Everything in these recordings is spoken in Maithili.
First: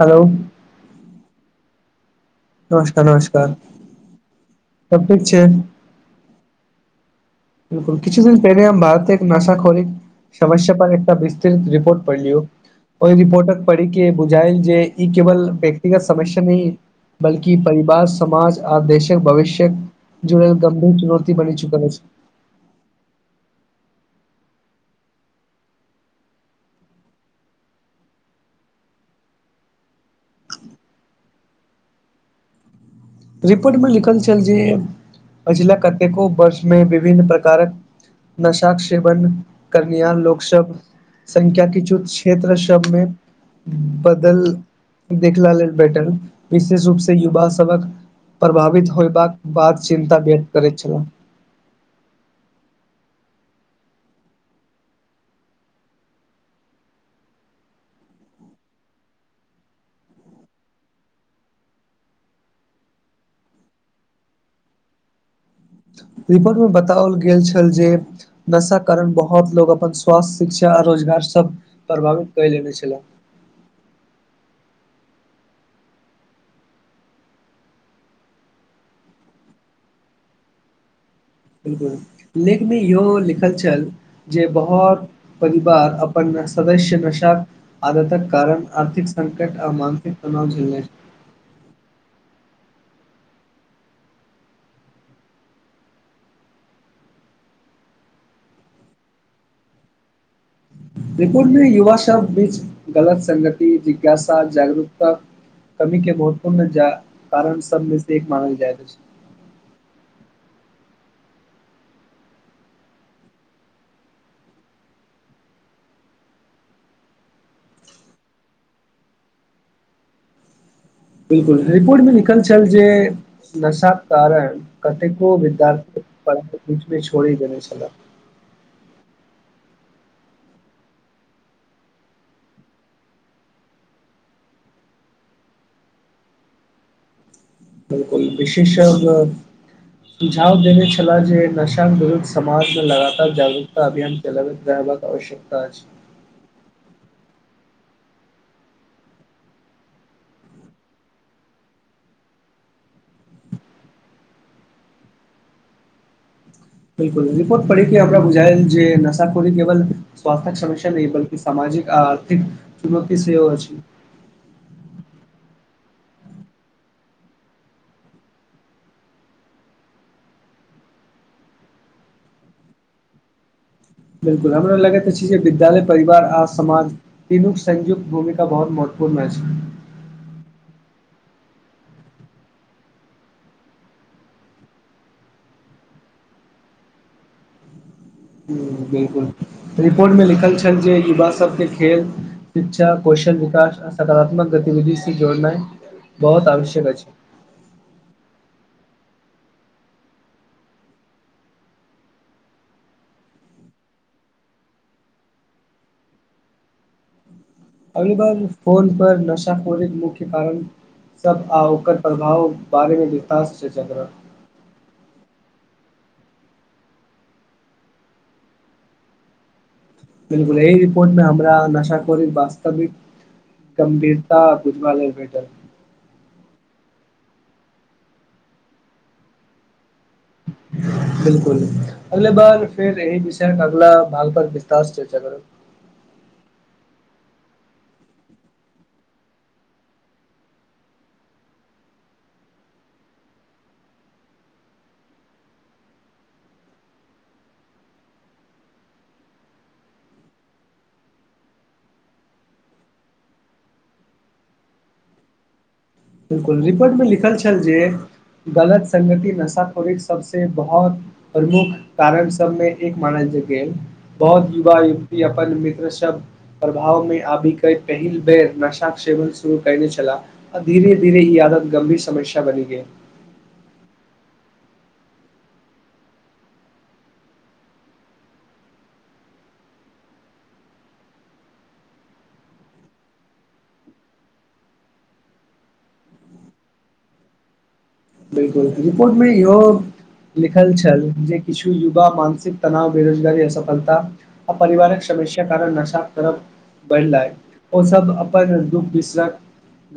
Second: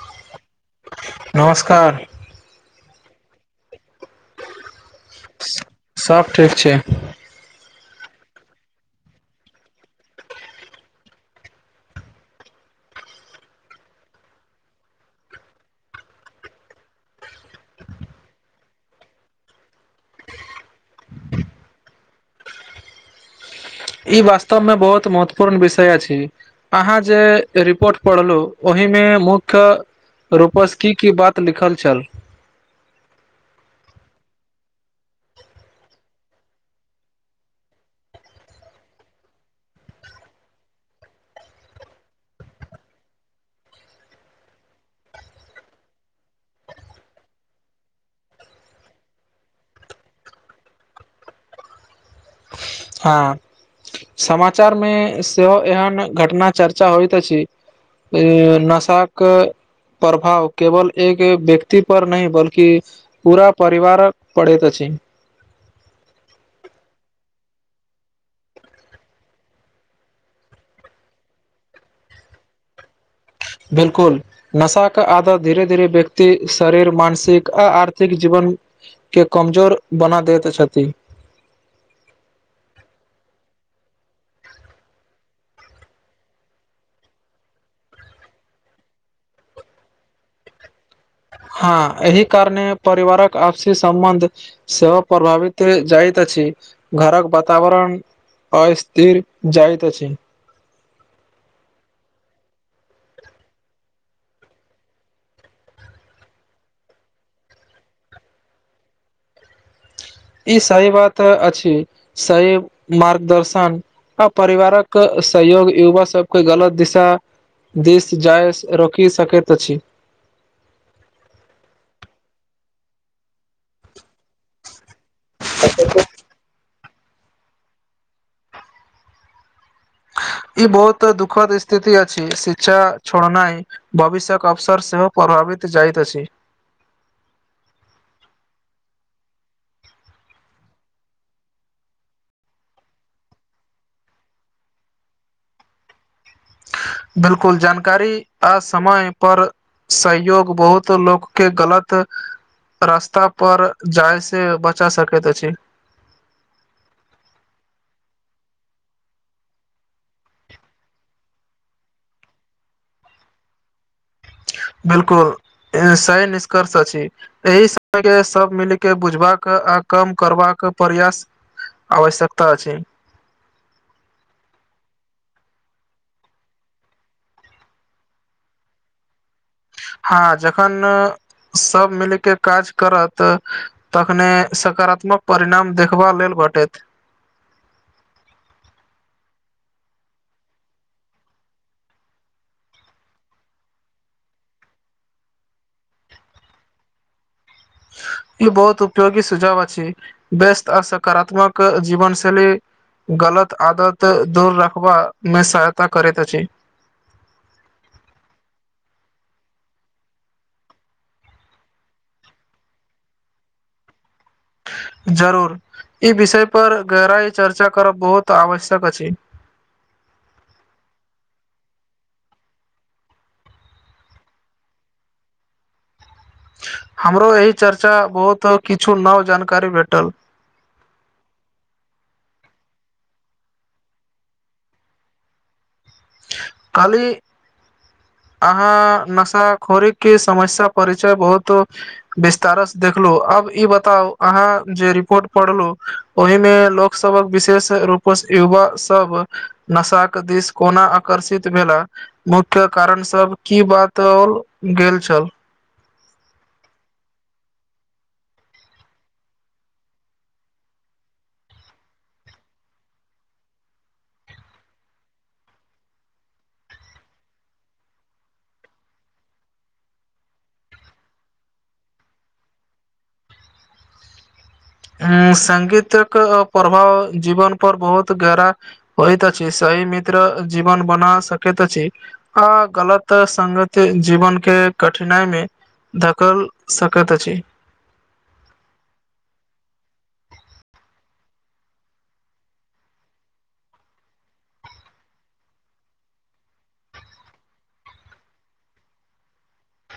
हेलो नमस्कार नमस्कार नमस्कार सब ठीक छैय? सब ठीक छैय। किछु दिन पहिले हम भारते एक नशा खली समस्या पर एकटा विस्तृत रिपोर्ट पढ़लियौ। ओहि रिपोर्टक पढ़िक के बुझायल जे ई केवल व्यक्तिगत समस्या नहि बल्कि परिवार समाज आ देशक भविष्यक जुड़ल गंभीर चुनौति बनि चुकल अछि। ई वास्तव मे बहुत महत्वपूर्ण विषय अछि। अहाँ जे रिपोर्ट पढ़लु ओहिमे मुख्य रूपसकी की बात लिखल छल। रिपोर्ट मे लिखल छल जे पछिला कतेको वर्ष मे विभिन्न प्रकारक नशाक सेवन करणिहार लोकसभ संख्या किछु क्षेत्र सबमे बदल देखला लेल बैटल विशेष रूप से युवा सबक प्रभावित होयबाक बाद चिन्ता व्यक्त करैत छलाह। हँ समाचार मे सेहो एहन घटना चर्चा होइत अछि। अ नसाक प्रभाव केवल एक व्यक्ति पर नहि बल्कि पूरा परिवार पड़ैत अछि। रिपोर्ट मे बताओल गेल छल जे नशा कारण बहुत लोग अपन स्वास्थ्य शिक्षा आ रोजगार सब प्रभावित कर लेने छला। बिलकुल नशाके आदत धीरे धीरे व्यक्ति शरीर मानसिक आ आर्थिक जीवन के कमजोर बना दैत छथि। बिलकुल लेखमे इहो लिखल छल जे बहुत परिवार अपन सदस्य नशा आदतक कारण आर्थिक संकट आ मानसिक तनाव झेलने हँ एहि कारणे परिवारक आपसी सम्बन्ध सेहो प्रभावित जाइत अछि घरक वातावरण अस्थिर जाइत अछि। रिपोर्ट मे युवा सब बीच गलत संगति जिज्ञासा जागरूकता कमी के महत्वपूर्ण जा कारण सबमे से एक मानल जाय अछि। ई सही बात अछि, सही मार्गदर्शन आ परिवारक सहयोग युवा सब क गलत दिशा दिस जाय स रोकि सकैत अछि बिल्कुल रिपोर्टमे लिखल छल जे नशा कारण कतेको विद्यार्थी पढाइके बीचमे छोड़ि देने छले ई बहुत दुःखद स्थिति अछि शिक्षा छोड़नाइ भविष्यक अवसर सेहो प्रभावित जाइत अछि बिलकुल विशेष सुझाव देने छलाह जे नशाके विरुद्ध समाजमे लगातार जागरूकता अभियान चलब रहबाक आवश्यकता अछि बिलकुल जानकारी आ समय पर सहयोग बहुत लोकके गलत रास्ता पर जाइ से बचा सकैत अछि बिलकुल रिपोर्ट पढ़िक के हमरा बुझायल जे नशाखोरी केवल स्वास्थ्य्यक समस्या नहि बल्कि सामाजिक आ आर्थिक चुनौती सेहो अछि बिलकुल इ सही निष्कर्ष अछि एहि समयके सब मिलके बुझबाक आ कम करबाक प्रयास आवश्यकता अछि बिलकुल हमरा लगैत अछी जे विद्यालय परिवार आ समाज तीनुक संयुक्त भूमिका बहुत महत्वपूर्ण अछि हँ जखन सब मिलके काज करत तखने सकारात्मक परिणाम देखबा लेल भेटैत ह्म बिलकुल रिपोर्टमे लिखल छल जे युवा सभके खेल शिक्षा कौशल विकास आ सकारात्मक गतिविधि से जोड़नाइ बहुत आवश्यक अछि ई बहुत उपयोगी सुझाव अछि बेस्त आर सकारातात्मक जीवनशैली गलत आदत दूर रखबामे सहायता करैत अची अगी बार फोन पर नशा खोरी मुख्य कारण सब आ ओकर प्रभाव बारेमे विशास छै चक्र जरूर ई विषय पर गहराई चर्चा करब बहुत आवश्यक अछि बिलकुल एहि रिपोर्ट मे हमरा नशा खोरी वास्तविक गंभीरता बुझबाले भेटल हमरो एहि चर्चा बहुत किछु नव जानकारी भेटल [inaudible] बिलकुल अगले बार फेर एहि विषय अगला भाग पर विस्तास चर्चा करू काली अहाँ नशाखोरी के समस्या परिचय बहुत विस्तारसँ देखलहु आब ई बताउ अहाँ जे रिपोर्ट पढ़लहु ओहि मे लोक सब विशेष रूप युवा सब नशा के दिस कोना आकर्षित भेला मुख्य कारण सब की बातओल गेल छल बिल्कुल रिपोर्टमे लिखल छल जे गलत संगति नशा खोड़ी सबसँ बहुत प्रमुख कारक सबमे एक मानल गेल बहुत युवा युवती अपन मित्र सब प्रभाव मे अभी के पहिल बेर नशा सेवन सेहो कैने छला धीरे धीरे ई आदत गंभीर समस्या बनी गे संगीतक प्रभाव जीवन पर बहुत गरा होइ तऽ सही मित्र जीवन बना सकैत अछि अ गलत संगत जीवन के कठिनाइ मे घकल सकत अछि बिल्कुल रिपोर्ट मे इहो लिखल छल जे किछु युवा मानसिक तनाव बेरोजगारी असफलता आ परिवारक समस्या कारण नशा करब बढ़लै ओ सब अपन दुःख बिसरै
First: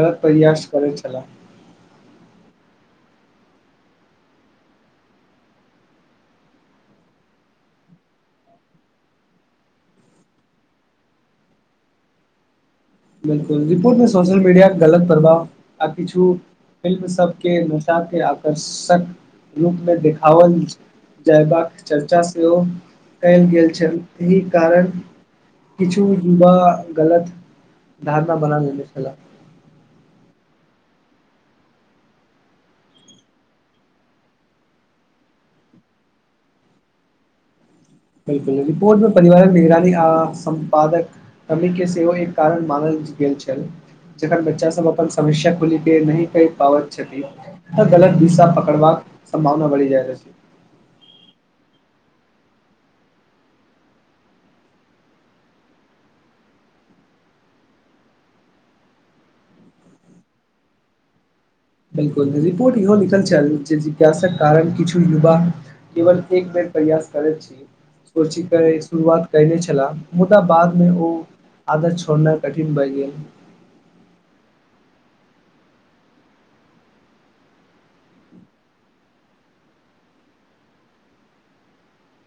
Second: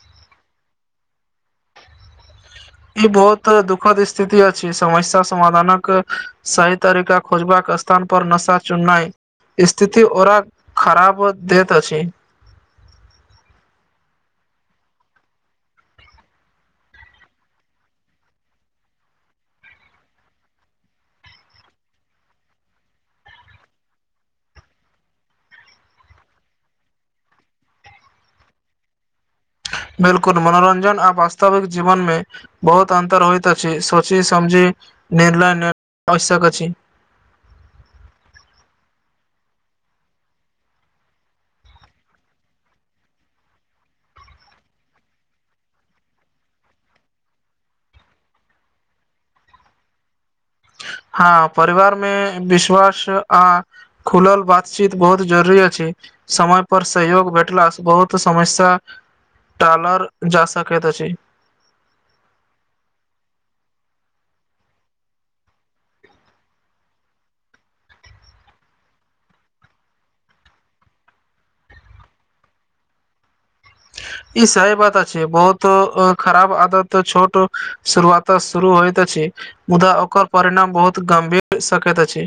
क प्रयास करै छलाह ई बहुत दुखद स्थिति में छी समस्या समाधानक सही तरिका खोजबाके स्थान पर नशा चुननाइ स्थिति ओरा खराब दैत अछि बिल्कुल रिपोर्ट मे सोशल मीडिया गलत प्रभाव आ किछु फिल्म सबके नशा के आकर्षक रूपमे देखावल जयबाक चर्चा सेहो कयल गेल छल एहि कारण किछु युवा गलत धारना बना लेने छला बिल्कुल मनोरंजन आ वास्तविक जीवनमे बहुत अंतर होइत अछि सोची समझी निर्लय आवश्यक अछि बिल्कुल रिपोर्ट परिवारिक निगरानी आ सम्पादक कमी के सेहो एक कारण मानल गेल छल जखन बच्चा सब अपन समस्या खोल के नहि कहि पाबैत छथि गलत दिशा पकड़बाक संभावना बढ़ी जाइत अछि हँ परिवारमे विश्वास आ खुलल बातचीत बहुत जरुरी अछि समय पर सहयोग भेटलास बहुत समस्या टालर जा शकैत अछि बिल्कुल रिपोर्ट इहो लिखल छाइल जिज्ञासाक कारण किछु युवा केवल एक बेर प्रयास करैत छी सोचिके शुरुआत कयने छलाह मुदा बादमे उ आदत छोड़नाइ कठिन भाय गेल। ई सही बात अछि बहुत खराब आदत छोट शुरुआत शुरू होइत अछि मुदा ओकर परिणाम बहुत गम्भीर सकैत अछि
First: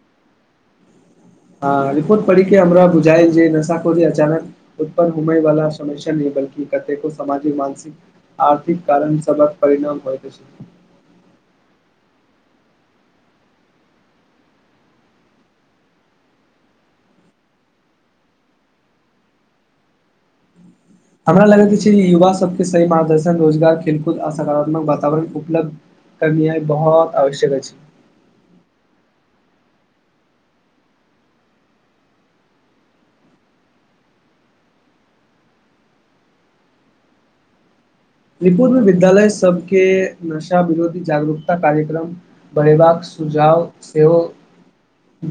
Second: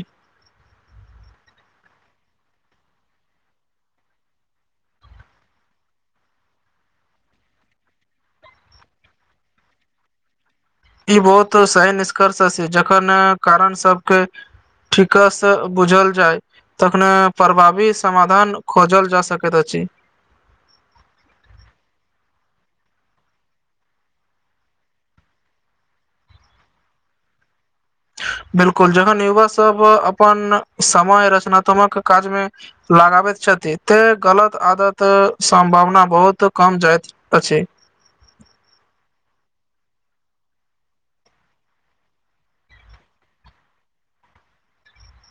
आ रिपोर्ट पढ़ि के हमरा बुझा जे नशा की अचानक उत्पन्न होय वाला समस्या नहि बल्कि कतेको सामाजिक मानसिक आर्थिक कारण सबक परिणाम होइत अछि ई बहुत सही निष्कर्ष छै जखन कारण सबके ठीकस से बुझल जाय तखने प्रभावी समाधान खोजल जा सकैत अछि हमरा लगैत अछि युवा सबके सही मार्गदर्शन रोजगार खेलकूद आ सकारात्मक वातावरण उपलब्ध [unintelligible] बहुत आवश्यक अछि बिल्कुल जखन युवा सब अपन समय रचनात्मक काज मे लगाबैत छथि ते गलत आदत सम्भावना बहुत कम जाय अछि रिपुर मे विद्यालय सबके नशा विरोधी जागरूकता कार्यक्रम बढ़ेबाक सुझाव सेहो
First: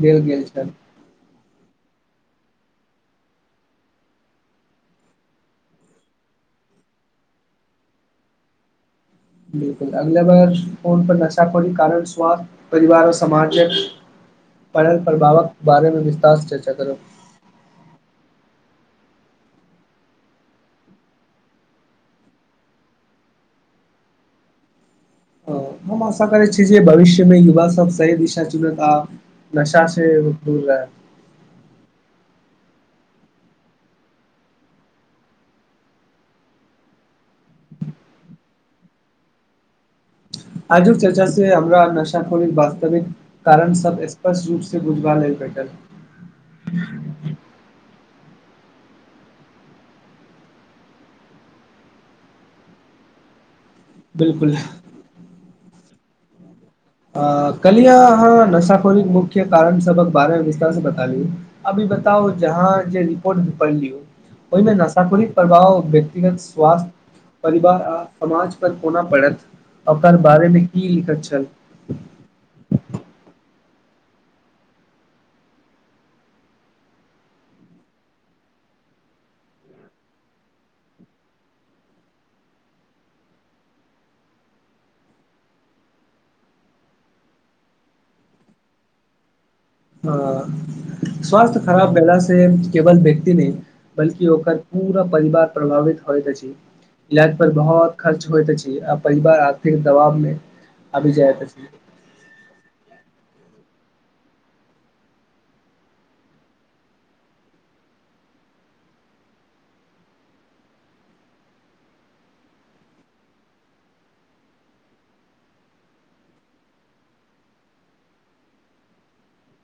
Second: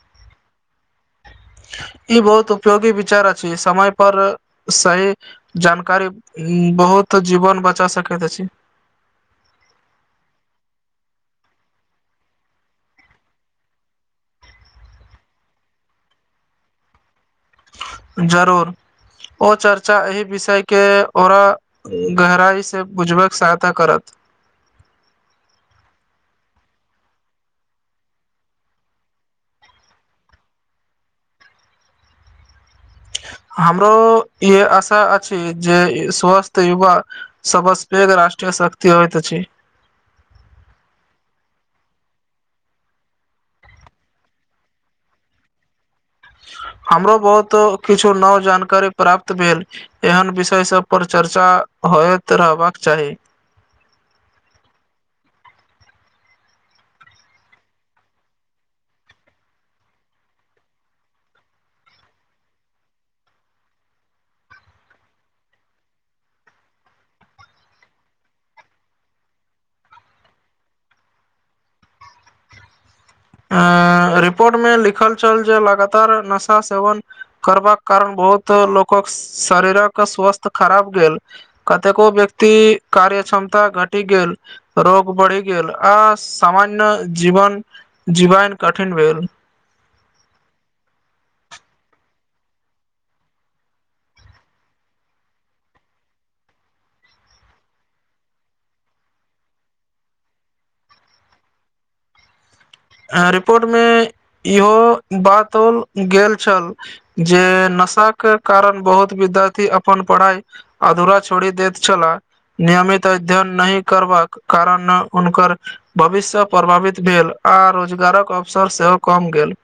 देल गेल छय ई बहुत उपयोगी विचार अछि समय पर सही जानकारी बहुत जीवन बचा सकैत अछि बिलकुल अगल बार फोन पर नशा पनी कारण स्वास्थ्य परिवार समाज पढ़ल प्रभावक बारेमे विस्तारस चर्चा करब जरूर ओ चर्चा एहि विषय के ओरा गहराइ से बुझबैक सहायता करत हम आशा करैत छी जे भविष्य में युवा सभ सही दिशा चुनत आ नशा से दूर रहै हमरो ई आशा अछि जे स्वस्थ युवा सबस पेघ राष्ट्रीय शक्ति होइत अछि आजुक चर्चा से हमरा नशाखोरी वास्तविक कारण सब स्पष्ट रूपसँ बुझबा लेल भेटल हमरो बहुत किछु नव जानकारी प्राप्त भेल। एहन विषय सब पर चर्चा होयत रहबाक चाही। बिलकुल अ कलिया अहाँ नशाफनिक मुख्य कारण सबक बारे मे विस्तार से बताली। अभी बताउ जहाँ जे रिपोर्ट पढ़लीहो। ओहि मे नशााकुरिक प्रभाव व्यक्तिगत स्वास्थ्य परिवार आ समाज पर कोना पढ़त ओकर बारे मे की लिखत छल? अ रिपोर्ट मे लिखल छल जे लगातार नशा सेवन करबाक कारण बहुत लोकक शारीरक स्वस्थ खराब भेल कतेको व्यक्ति कार्य क्षमता घटि गेल रोग बढ़ि गेल आ सामान्य जीवन जीवन कठिन भेल। ह स्वास्थ खराब भेल से केवल व्यक्ति नहि बल्कि ओकर पूरा परिवार प्रभावित होइत अछि। इलाज पर बहुत खर्च होयइत छै आ परिवार आर्थिक दबाव मे अभी जायत अछि। रिपोर्ट मे इहो बातओल गेल छल जे नशा के कारण बहुत विद्यार्थी अपन पढ़ाई अधूरा छोड़ी देैत छला। नियमित अध्यन नहि करबाक कारण हुनकर भविष्य प्रभावित भेल आ रोजगारक अवसर सेहो कम गेल।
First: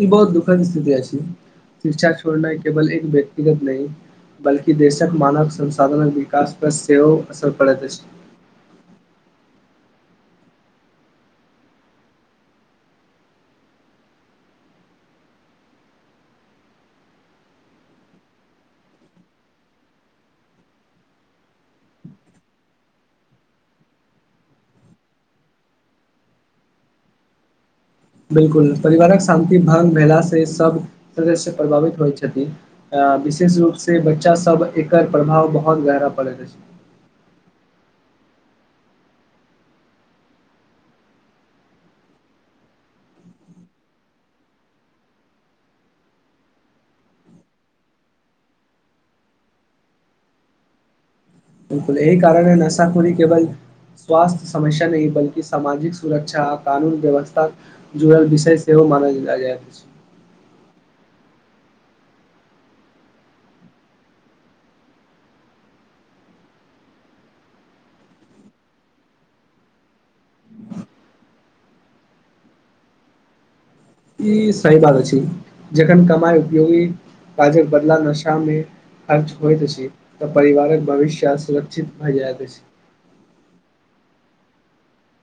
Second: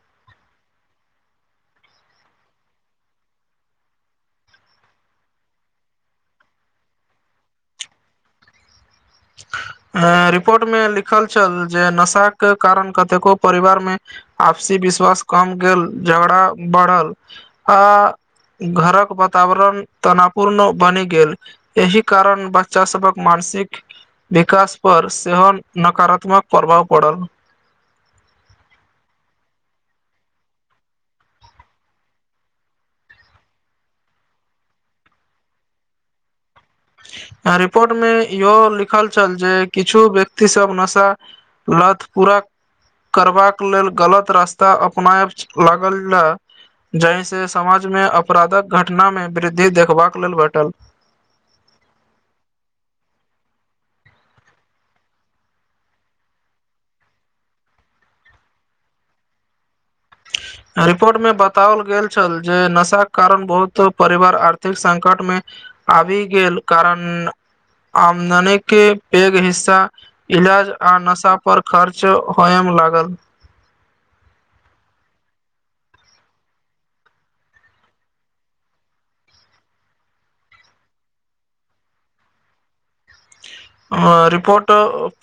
ई बहुत दुखद स्थिति अछि, शिक्षा छोड़ना केवल एक व्यक्तिगत नहि बल्कि देशक मानव संसाधन विकास पर सेहो असर पड़ैत अछि। अ रिपोर्ट मे लिखल छल जे नशाके कारण कतेको परिवारमे आपसी विश्वास कम गेल झगड़ा बढ़ल आ घरक वातावरण तनावपूर्ण बनि गेल। एहि कारण बच्चा सबक मानसिक विकास पर सेहो नकारात्मक प्रभाव पड़ल। बिलकुल परिवारक शान्ति भंग भेलासँ सब सदस्य प्रभावित होइत छथि। विशेष रूप से बच्चा सब एकर प्रभाव बहुत गहरा पड़ैत अछि। रिपोर्टमे इहो लिखल छल जे किछु व्यक्तिसभ नशा लत पुरा करबाक लेल गलत रास्ता अपनायब लागल य जहि से समाज मे अपराधक घटना मे वृद्धि देखबाक लेल भेटल। बिलकुल एहि कारणे नशा खुरी केवल स्वास्थ्य समस्या नहि बल्कि सामाजिक सुरक्षा आ कानून व्यवस्था जुड़र विषय सेहो मानल जाय अछि। रिपोर्ट मे बताओल गेल छल जे नशाक के कारण बहुत परिवार आर्थिक संकट मे आबि गेल कारण आमदने के पैघ हिस्सा इलाज आ नशा पर खर्च होयम लागल। ई सही बात अछि जखन कमाई उपयोगी काजक बदला नशा मे खर्च होइत अछि तऽ परिवारक भविष्य असुरक्षित भए जायइत अछि। रिपोर्ट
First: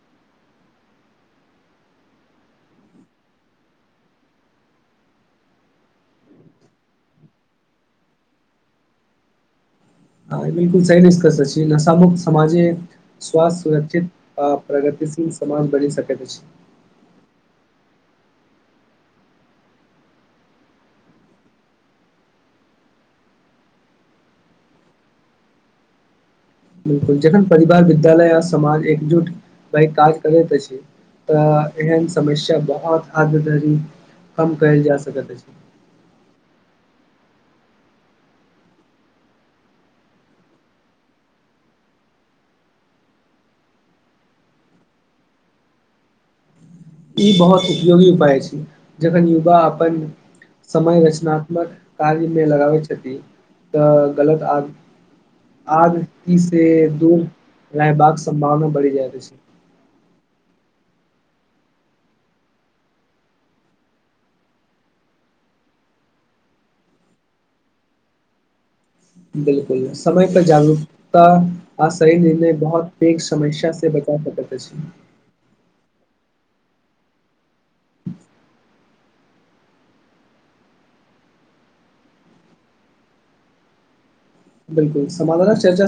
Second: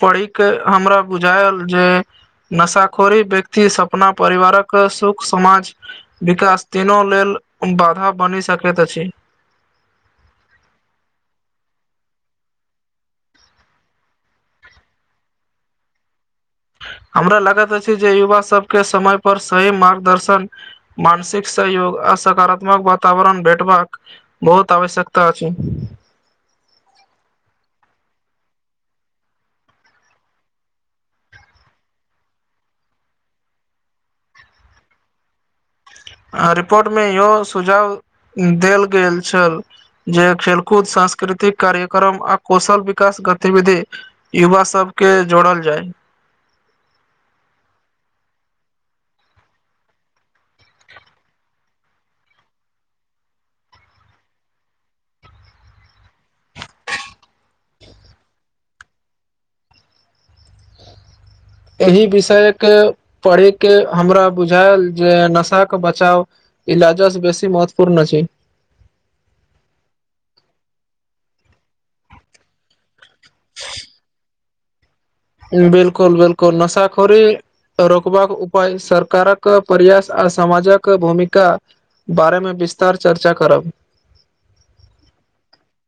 पढ़िक के हमरा बुझायल जे नशाखोरी व्यक्ति सपना परिवारक सुख समाज विकास तीनो लेल बाधा बनि सकैत अछि। ह बिलकुल सही निस्कष अछि नशा मुुक्त समाजे स्वाथ्य सुरक्षित आ प्रगतिशील समान बनि सकेत अछि। हमरा लगत अछि जे युवा सबके समय पर सही मार्गदर्शन मानसिक सहयोग आ सकारात्मक वातावरण भेटबाक बहुत आवश्यकता अछी। बिलकुल जखन परिवार विद्यालय आ समाज एकजुट भय काज करैत अछि। तऽ एहन समस्या बहुत हद धरि कम कयल जा सकैत अछि। आ रिपोर्टमे इहो सुझाव देल गेल छल जे खेलकूद सांस्कृतिक कार्यक्रम आ कौशल विकास गतिविधि युवा सब के जोड़ल जाय। ई बहुत उपयोगी उपाय छैय जखन युवा अपन समय रचनात्मक कार्यमे लगाबै छथि तऽ गलत आ आदी से दूर रहबाक सम्भावना बढ़ि जाइत अछि। एहि विषय के पढी के हमरा बुझायल जे नशा के बचाव इ लाजस बेसी महत्वपूर्ण अछि। बिलकुल समय पर जागरूक ता आ सही निर्णय बहुत पेघ समस्या से बचा सकैत अछि। बिलकुल बिलकुल नशाखोरी रोकबाक उपाय सरकारक प्रयास आ समाजक भूमिका बारेमे विस्तार चर्चा करब। बिल्कु समधानक चर्चा